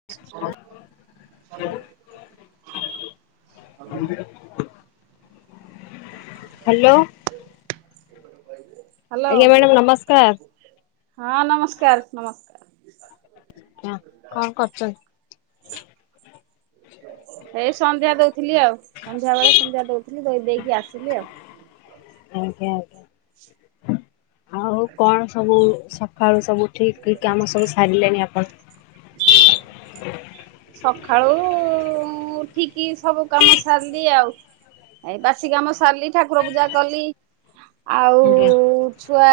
[unintelligible] Hello ଆଜ୍ଞା madam ନମସ୍କାର। Hello ହଁ ନମସ୍କାର ନମସ୍କାର। ଆ କଣ କରୁଛନ୍ତି। ଏଇ ସନ୍ଧ୍ୟା ଦଉଥିଲି ଆଉ ସନ୍ଧ୍ୟା ବେଳେ ସନ୍ଧ୍ୟା ଦଉଥିଲି ଦ ଦେଇକି ଆସିଲି ଆଉ। ଆଜ୍ଞା ଆଜ୍ଞା ଆଉ କଣ ସବୁ ଶ ଆଉ ସବୁ ଠିକ୍ କି କାମ ସବୁ ସାରିଲେଣି ଆପଣ। ସକାଳୁ ଉଠିକି ସବୁ କାମ ସାରିଲି ଆଉ। ଏଇ ବାସି କାମ ସାରିଲି ଠାକୁର ପୂଜା କଲି। ଆଉ ଆଜ୍ଞା। ଛୁଆ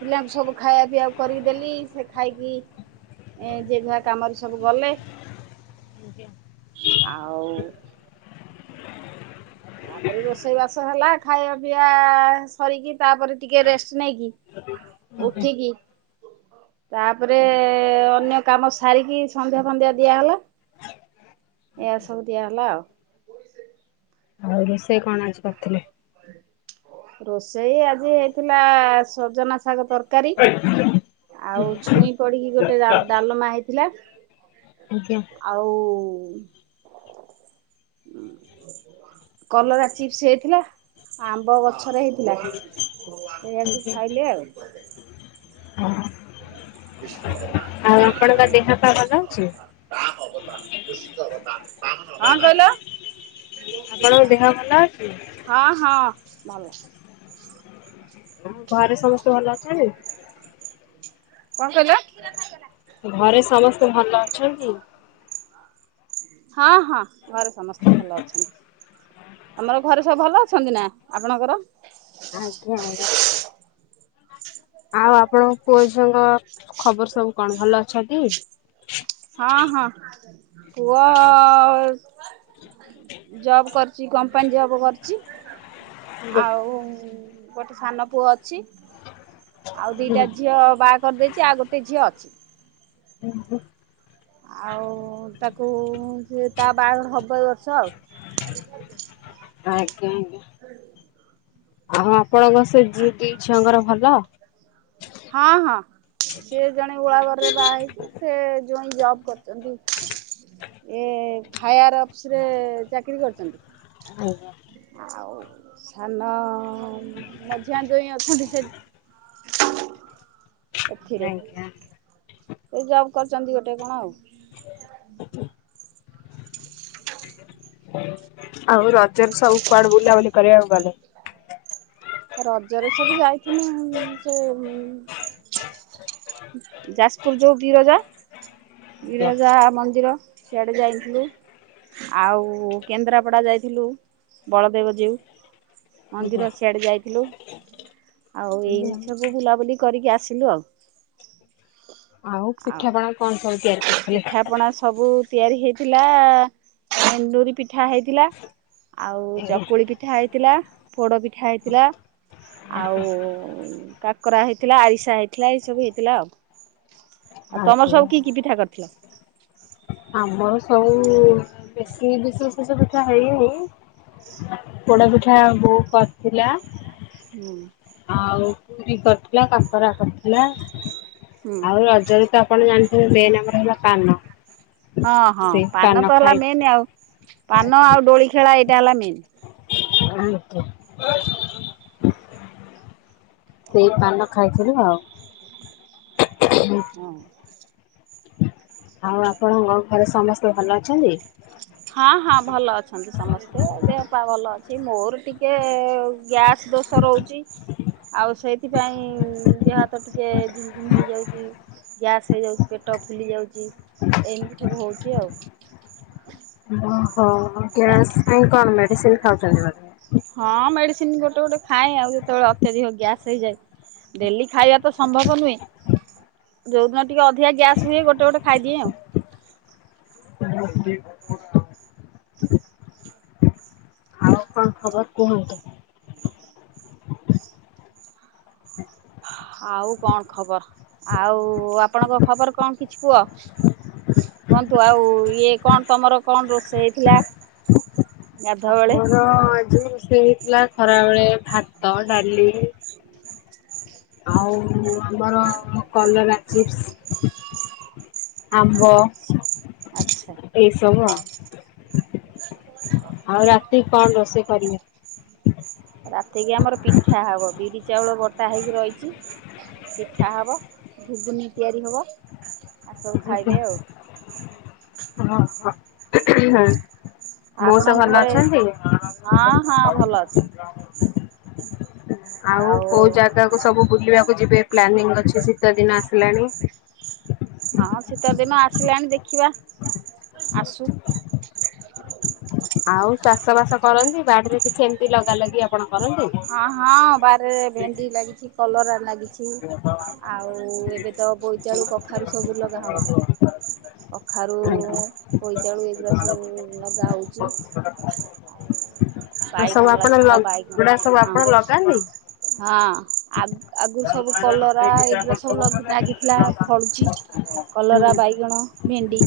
ପିଲାଙ୍କୁ ସବୁ ଖାଇବା ପିଆବାକୁ କରିକି ଦେଲି। ସେ ଖାଇକି ଏ ଯେ ଯୁଆ କାମରେ ସବୁ ଗଲେ। ଆଜ୍ଞା ଆଉ ତାପରେ ରୋଷେଇ ବାସ ହେଲା ଖାଇବା ପିଇଆ ସରିକି ତାପରେ ଟିକେ ରେଷ୍ଟ ନେଇକି ଆଜ୍ଞା। ଉଠିକି। ତାପରେ ଅନ୍ୟ କାମ ସାରିକି ସନ୍ଧ୍ୟା ଫନ୍ଧ୍ୟା ଦିଆହଲା। ଏଆ ସବୁ ଦିଆ ହେଲା ଆଉ। ଆଉ ରୋଷେଇ କଣ ଆଜି କରିଥିଲେ? ରୋଷେଇ ଆଜି ହେଇଥିଲା ସଜନା ଶାଗ ତରକାରୀ। ଆଉ ଛୁଇଁ ପଡିକି ଗୋଟେ ଡା-ଡ଼ାଲମା ହେଇଥିଲା। ଆଜ୍ଞା। ଆଉ ହ [inaudible] କଲରା ଚିପ୍ସ ହେଇଥିଲା ଆମ୍ବ ଗଛରେ ହେଇଥିଲା। ଏଇଆକୁ ଖାଇଲେ ଆଉ। ହଁ। [unintelligible] ଦେହ ପା ଭଲ ଅଛି? [inaudible] କଁ କହିଲ? ଆପଣଙ୍କ ଦେହ ଭଲ ଅଛି। ହଁ ହଁ ଭଲ। ଆଉ ଘରେ ସମସ୍ତେ ଭଲ ଅଛନ୍ତି। କଁ କହିଲ? ଘରେ ସମସ୍ତେ ଭଲ ଅଛନ୍ତି। ହଁ ହଁ ଘରେ ସମସ୍ତେ ଭଲ ଅଛନ୍ତି। ଆମର ଘରେ ସବୁ ଭଲ ଅଛନ୍ତି ନା ଆପଣଙ୍କର। ଆଉ କଁ? ଆଉ ଆପଣଙ୍କ ପୁଅ ଝିଅଙ୍କ ଖବର ସବୁ କଣ ଭଲ ଅଛନ୍ତି। ହଁ ହଁ ପୁଅ ଜବ୍ କରିଚି କମ୍ପାନୀ ଜବ କରିଚି ଆଉ ଉଁ ଉଁ ଗୋଟେ ସାନ ପୁଅ ଅଛି ଆଉ ଦିଟା ଆଜ୍ଞା। ଝିଅ ବା କରିଦେଇଚି ଆଉ ଗୋଟେ ଝିଅ ଅଛି। ଓ ହୋ। ଆଉ ତାକୁ ଉଁ ସିଏ ତା ବାଆଘର ହବ ଏଇ ବର୍ଷ ଆଉ। ଆଜ୍ଞା ଆଜ୍ଞା ଆଉ ଆପଣଙ୍କ ସେ ଦି ଦି ଝିଅଙ୍କର ଭଲ। ହ। ହଁ ହଁ। ସିଏ ଜଣେ ଓଳାଘରେରେ ବାହା ହେଇଚି ସେ ଜୋଇଁ ଜବ୍ କରିଚନ୍ତି। ଏ ଫାୟାର୍ ଅଫିସରେ ଚାକିରୀ କରିଚନ୍ତି। ଆଜ୍ଞା। ଆଉ ସାନ ମଝିଆ ଜୋଇଁ ଅଛନ୍ତି ସେ। ହୁଁ। ଏଥିରେ ଏଇ ଜବ୍ କରିଚନ୍ତି ଗୋଟେ କଣ ଆଉ। ଆଉ ରଜକୁ ସବୁ କୁଆଡେ ବୁଲାବୁଲି କରିବାକୁ ଗଲେ। ରଜରେ ସବୁ ଯାଇଥିନୁ ସେ ଉଁ ଯାଜପୁର ଯୋଉ ବିରଜା ଆଜ୍ଞା ବିରଜା ମନ୍ଦିର। ସିଆଡେ ଯାଇଥିଲି। ଆଉ କେନ୍ଦ୍ରାପଡା ଯାଇଥିଲୁ ବଳଦେବ ଜୀଉ। ଆଜ୍ଞା ମନ୍ଦିର ସିଆଡେ ଯାଇ ଥିଲୁ ଆଉ ଆଜ୍ଞା। ଏମତି ସବୁ ବୁଲାବୁଲି କରିକି ଆସିଲୁ ଆଉ। ପିଠା ପଣା କଣ ସବୁ ତିଆରି କର୍ ପିଠା ପଣା ସବୁ ତିଆରି ହେଇଥିଲା ଏଣ୍ଡୁରି ପିଠା ହେଇଥିଲା। ଆଉ ଆଜ୍ଞା ଚକୁଳି ପିଠା ହେଇଥିଲା ପୋଡ ପିଠା ହେଇଥିଲା। ଆଉ ଉଁ କାକରା ହେଇଥିଲା ଆରିସା ହେଇଥିଲା ଏଇସବୁ ହେଇଥିଲା ଆଉ। ଆଉ ତମର ଆଜ୍ଞା। ସବୁ କି କି ପିଠା କରିଥିଲ? ଆମର ସବୁ ଉଁ ବେଶୀ ବିଶେଷ କିଛି ପି ଠା ହେଇନି ପୋଡା ପିଠା ବୋଉ କରିଥିଲା। ହୁଁ। ଆଉ ପୁରୀ କରିଥିଲା କାକରା କରିଥିଲା ହୁଁ ଆଉ ରଜରେ ତ ପଣ ଜାଣିଥିବେ ମେନେ ଆମର ହେଲା ପାନ। ହଁ ହଁ ସେଇ ପାନ ତ ହେଲା ଖାଇ ମେନେ ଆଉ ପାନ ଆଜ୍ଞା ଆଉ ଦୋଳି ଖେଳା ଏଇଟା ହେଲା ମେନେ। [unintelligible] ସେଇ ପାନ ଖାଇଥିନି ଆଉ। ହଁ। ଆଉ ଆପଣ ଙ୍ଗ ଘରେ ସମସ୍ତେ ଭଲ ଅଛନ୍ତି? ହଁ ହଁ ଭଲ ଅଛନ୍ତି ସମସ୍ତେ ଦେହପା ଭଲ ଅଛି ମୋର ଟିକେ ଗ୍ୟାସ ଦୋ ସ ରହୁଛି ଆଉ ସେଇଥିପାଇଁ ଦେହହାତ ଟିକେ ଝିମ୍ ଝିମ୍ ହେଇଯାଉଚି। ଗ୍ୟାସ୍ ହେଇଯାଉଚି ପେଟ ଫୁଲି ଯାଉଚି ଏମିତି ସବୁ ହେଉଚି ଆଉ। ଓହୋ ଗ୍ୟାସ୍ ପାଇଁ କଣ ମେଡ଼ିସିନ୍ ଖାଉଚନ୍ତି ବୋଧେ? ହଁ ମେଡ଼ିସିନ୍ ଗୋଟେ ଗୋଟେ ଖାଏ ଆଉ ଯେତେବେଳେ ଅତ୍ୟଧିକ ଗ୍ୟାସ୍ ହେଇଯାଏ। ଡେଲି ଖାଇବାତ ସମ୍ଭବ ନୁହେଁ। ଯଉଦିନ ଟିକେ ଅଧିକା ଗ୍ୟାସ୍ ହୁଏ ଗୋଟେ ଗୋଟେ ଖାଇଦିଏଁ ଆଉ। [unintelligible] ଆଉ କଣ ଖବର କୁହନ୍ତୁ? ଆଉ କଣ ଖବର ଆଉ ଆପଣଙ୍କ ଖବର କଣ କିଛି କୁହ? କୁହନ୍ତୁ ଆଉ ଇଏ କଣ ତମର କଣ ରୋଷେଇ ହେଇଥିଲା? ଗାଧୁଆବେଳେ? ହଁ ଆଜି ସେଇ ହେଇଥିଲା ଖରାବେଳେ ଭାତ ଡ଼ାଲି ଆଉ ଆମର କଲରା ଚିପ୍ସ ଆମ୍ବ ଆଚ୍ଛା। ଏଇସବୁ ଆଉ ଆଉ ରାତି କଣ ରୋଷେଇ କରିବେ? ରାତିକି ଆମର ପିଠା ହବ ବିରି ଚାଉଳ ବଟା ହେଇକି ରଇଚି। ପିଠା ହବ ଘୁଗୁନି ତିଆରି ହବ ଆସବୁ ଖାଇବେ ଆଉ। ହଁ ହ-ହ ମଉସା ଆପଣଙ୍କ ଭଲ ଘରେ ଅଛନ୍ତି? ହଁ ହଁ ଭଲ ଅଛିନ୍ତି। ଆଉ କୋଉ ଜାଗାକୁ ସବୁ ବୁଲିବାକୁ ଯିବେ ପ୍ଲାନିଂ ଅଛି ଶୀତ ଦିନ ଆସିଲାଣି? ହଁ ଶୀତଦିନ ଆସିଲାଣି ଦେଖିବା ଆସୁ। ଆଉ ଚାଷ ବାସ କରନ୍ତି ବାଡ଼ିରେ କିଛି ଏମତି ଲଗା ଲଗି ଆପଣ କରନ୍ତି? ହଁ ହଁ ବାରିରେ ଭେଣ୍ଡି ଲାଗିଛି କଲରା ଲାଗିଛି। ଆଉ ଏବେତ ବୋଇତାଳୁ କଖାରୁ ସବୁ ଲଗାହବା କଥା। କଖାରୁ ବୋଇତାଳୁ ଏଗୁରା ସବୁ ନଗାହଉଚି। ଏରସବୁ ବାଇଗଣ ଆପଣ ଲାଗିଥିଲା ଲଗ୍ ବାଇଗଣ ଗୁଡା ସବୁ ହଁ। ଆପଣ ଲଗାନ୍ତି? ହଁ ଆଗୁ ଆଗୁସେ ସବୁ କଲରା ଏଇଗୁୁରା ସବୁ ଲଗ୍-ଲାଗିଥିଲା ଫଳୁଛି କଲରା ବାଇଗଣ ଭେଣ୍ଡି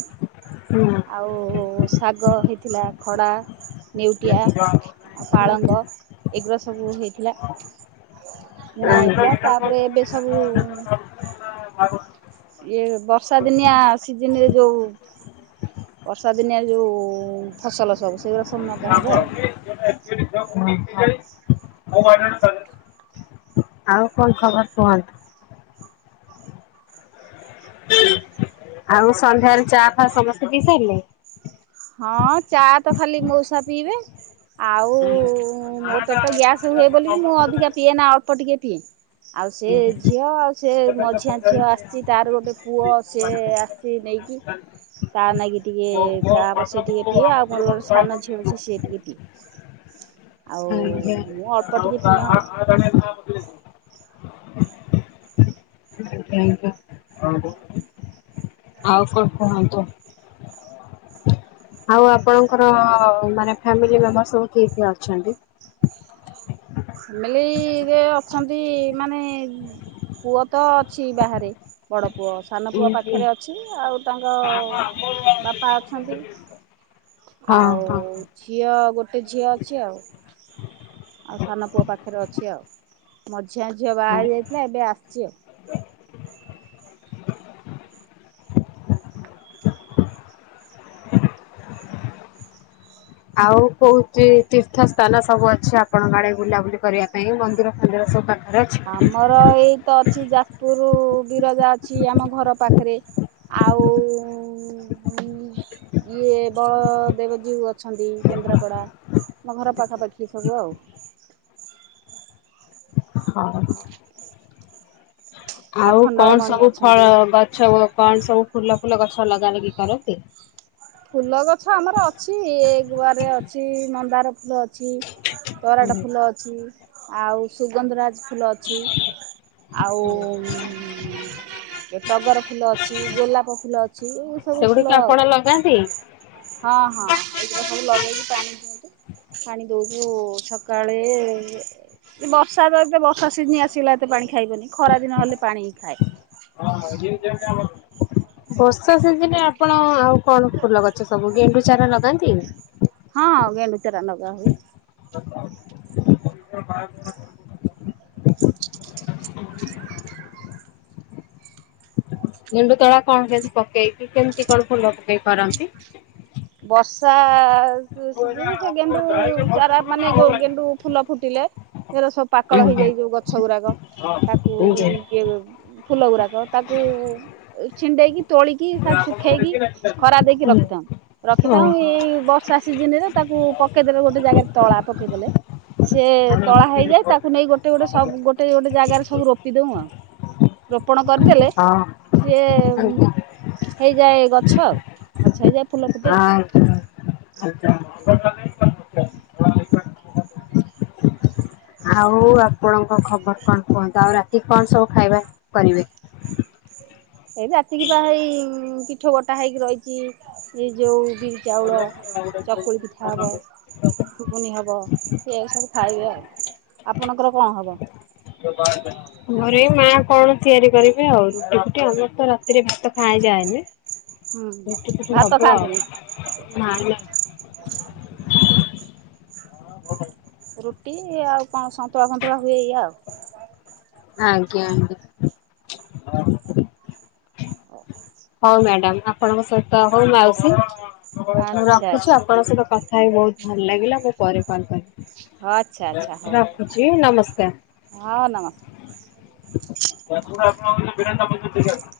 ହଁ। ଆଉ ଶାଗ ହେଇଥିଲା ଖଡ଼ା ନେଉଟିଆ। ଆଉ ପାଳଙ୍ଗ ଏଗୁରା ସବୁ ହେଇଥିଲା। ବୁଣା ହେଇଥିଲା ତାପରେ ଏବେ ସବୁ ଇଏ ବର୍ଷା ଦିନିଆ ସିଜିନିରେ ଯୋଉ ବର୍ଷା ଦିନିଆ ଯୋଉ ଫସଲ ସବୁ ସେଉରା ସବୁ ନଗା ହବ ଆଉ। [unintelligible] ହଁ। ଆଉ କଣ ଖବର କୁହନ୍ତୁ? ଆଉ ସନ୍ଧ୍ୟାରେ ଚା ଫା ସମସ୍ତେ ପିସାରିଲେଣି? ହଁ ଚାତ ଖାଲି ମଉସା ପିଇବେ। ଆଉ ମୋପେଟ ଗ୍ୟାସ ହୁଏ ବୋଲିକି ମୁଁ ଅଧିକା ପିଏନା ଅଳ୍ପ ଟିକେ ପିଏ। ଆଉ ସେ ଝିଅ ଆଉ ସେ ମଝିଆ ଝିଅ ଆସିଚି ତାର ଗୋଟେ ପୁଅ ସେ ଆ ସେ ନେଇକି ତା ନାଗି ଟିକେ ଯା ହବ ସେ ଟିକେ ପିଏ ଆଉ ମୋର ସାନ ଝିଅ ଅଛି ସିଏ ଟିକେ ପିଏ। ଆଉ ଆଜ୍ଞା ଆଜ୍ଞା ମୁଁ ଅଳ୍ପ ଟିକେ ପିଏଁ ଆଉ। [unintelligible] [unintelligible] ଆଉ କଣ କୁହନ୍ତୁ। ଆଉ ଆପଣଙ୍କର ମାନେ ଫାମିଲି ମେମ୍ବର ସବୁ କିଏ କିଏ ଅଛନ୍ତି। ଫାମିଲିରେ ଅଛନ୍ତି ମାନେ ପୁଅ ତ ଅଛି ବାହାରେ ବଡ ପୁଅ। ସାନ ପୁଅ ପାଖରେ ଅଛି ଆଉ ତାଙ୍କ ବାପା ଅଛନ୍ତି। ହଁ ଆଉ ହଁ ଝିଅ ଗୋଟେ ଝିଅ ଅଛି ଆଉ। ଆଉ ସାନ ପୁଅ ପାଖରେ ଅଛି ଆଉ ମଝିଆ ଝିଅ ବାହା ହେଇ ହଁ। ଯାଇଥିଲା ଏବେ ଆସିଛି ଆଉ। ଆଉ କୋଉ ଚି ତୀର୍ଥ ସ୍ଥାନ ସବୁ ଅଛି ଆପଣଙ୍କ ଆଡେ ବୁଲାବୁଲି କରିବା ପାଇଁ ମନ୍ଦିର ଫନ୍ଦିର ସବୁ ପାଖ ଆମର ଏଇ ତ ଅଛି ଯାଜପୁର ବିରଜା ଅଛି ଆମ ଘର ପାଖରେ। ଆଉ [inaudible] ଇଏ ବଦେବଜୀଉ ଅଛନ୍ତି କେନ୍ଦ୍ରାପଡା। ମ ଘର ପାଖାପାଖି ସବୁ ଆଉ। ହଁ। ଆଉ କଣ ଆଖଣ୍ଡଳମଣି ସବୁ ଫଳ ଅଛନ୍ତି। ଗଛ ଓ କଣ ସବୁ ଫୁଲ ଫୁଲ ଗଛ ଲଗା ଲଗି କରନ୍ତି। ଫୁଲ ଗଛ ଆମର ଅଛି ଏ ଗୁଆରେ ଅଛି ମନ୍ଦାର ଫୁଲ ଅଛି। ତରାଟ ହୁଁ। ଫୁଲ ଅଛି ଆଉ ସୁଗନ୍ଧରାଜ ଫୁଲ ଅଛି। ଆଉ ଟଗର ଫୁଲ ଅଛି ଗୋଲାପ ଫୁଲ ଅ ସେଗୁଡ଼ିକ ଆପଣ ଲଗାନ୍ତି। ହଁ ହଁ ଏଗୁରା ସବୁ ଲଗେଇକି ପାଣି ଦିଅନ୍ତି। ପାଣି ଦଉଚୁ ସକାଳେ ବର୍ଷା ରେ ଏତ ବର୍ଷା ସିଜିନି ଆସଗାଲା ଏତେ ପାଣି ଖାଇବନି ଖରାଦିନ ହେଲେ ପାଣି ହିଁ ଖାଏ। [inaudible] ବର୍ଷା ସିଜିନରେ ଆପଣ ଆଉ କଣ ଫୁଲ ଗଛ ସବୁ ଗେଣ୍ଡୁ ଚାରା ଲଗାନ୍ତି। ହଁ ଗେଣ୍ଡୁଚାରା ନଗା ହୁଏ। [inaudible] [inaudible] ଗେଣ୍ଡୁ ତଳା କଣ କେମତି ପକେଇକି କେମିତି କଣ ଫୁ ଲଗେଇ ପାରନ୍ତି। ବର୍ଷା ସି ସିଯିନି ସେ ଗେଣ୍ଡୁ ଚାରା ମାନେ ଗୋ ଗେଣ୍ଡୁ ଫୁଲ ଫୁଟିଲେ ଏରା ସବୁ ପାକଳ ଆଜ୍ଞା ହେଇଯାଇ ଯୋଉ ଗଛ ଗୁରାକ ତାକୁ ନୁ ଆଜ୍ଞା ଇଏ ବେ ଫୁଲ ଗୁରାକ ତାକୁ ଉ ଛିଣ୍ଡେଇକି ତୋଳିକି ତାକୁ ଶୁଖେଇକି ଖରା ଦେଇକି ହୁଁ। ରଖିଥାଉଁ ଓହୋ ରଖିଥାଉଁ ଏଇ ବର୍ଷା ସିିଜିନରେ ତାକୁ ପକେଇଦେଲେ ଗୋଟେ ଜାଗାରେ ତଳା ପକେଇଦେଲେ। ସେ ତଳା ହେଇଯାଏ ତାକୁ ନେଇ ଗୋଟେ ଗୋଟେ ସବୁ ଗୋଟେ ଗୋଟେ ଜାଗାରେ ସବୁ ରୋପି ଦଉ ଆଉ। ରୋପଣ କରିଦେଲେ ହଁ ସିଏ ଆଜ୍ଞା। ହେଇଯାଏ ଗଛ ଆଉ ଗଛ ହେଇଯାଏ ଫୁଲ ଫୁଟେ ଆଉ। ଆଜ୍ଞା ଆଜ୍ଞା। ଆଉ ଆପଣଙ୍କ ଖବର କଣ କୁହନ୍ତୁ ଆଉ ରାତି କଣ ସବୁ ଖାଇବା କରିବେ। ଏଇ ରାତିକି ପା ହେଇ ପିଠଉ ବଟା ହେଇକି ରହିଚି ଏ ଯୋଉ ବିରି ଚାଉଳ ଚକୁଳି ପିଠା ହବ। ଘୁଗୁନି ହବ ସେଏକୁ ସବୁ ଖାଇବେ ଆଉ। ଆପଣଙ୍କର କଣ ହବ? [unintelligible] ଘରେ ଏଇ ମା କଣ ତିଆରି କରିବେ ଆଉ ରୁଟି ଫୁଟି, ଆମର ତ ରାତିରେ ଭାତ ଖାଆଯାଏନି। ହୁଁ ରୁଟି ଫୁଟି ଭାତ ହବ ଖାଆନ୍ତିନି ଆଉ, [unintelligible] ରୁଟି ଆଉ କଣ ସନ୍ତୁଳା ଫନ୍ତୁଳା ହୁଏ ଏଇଆ ଆଉ। ଆଜ୍ଞା ଆଜ୍ଞା [unintelligible] ହଉ ମ୍ୟାଡାମ, ଆପଣଙ୍କ ସହିତ ହଉ ମାଉସୀ ଆଉ ଆଚ୍ଛା ଆଚ୍ଛା ରଖୁଛି। ଆପଣଙ୍କ ସହିତ କଥା କଥା ବହୁତ ଭଲ ଲାଗିଲା। ମୁଁ ପରେ କଲ୍ ହଉ ଆଚ୍ଛା କରିବି ରଖୁଚି ନମସ୍କାର। ହଁ ନମସ୍କାର। [unintelligible]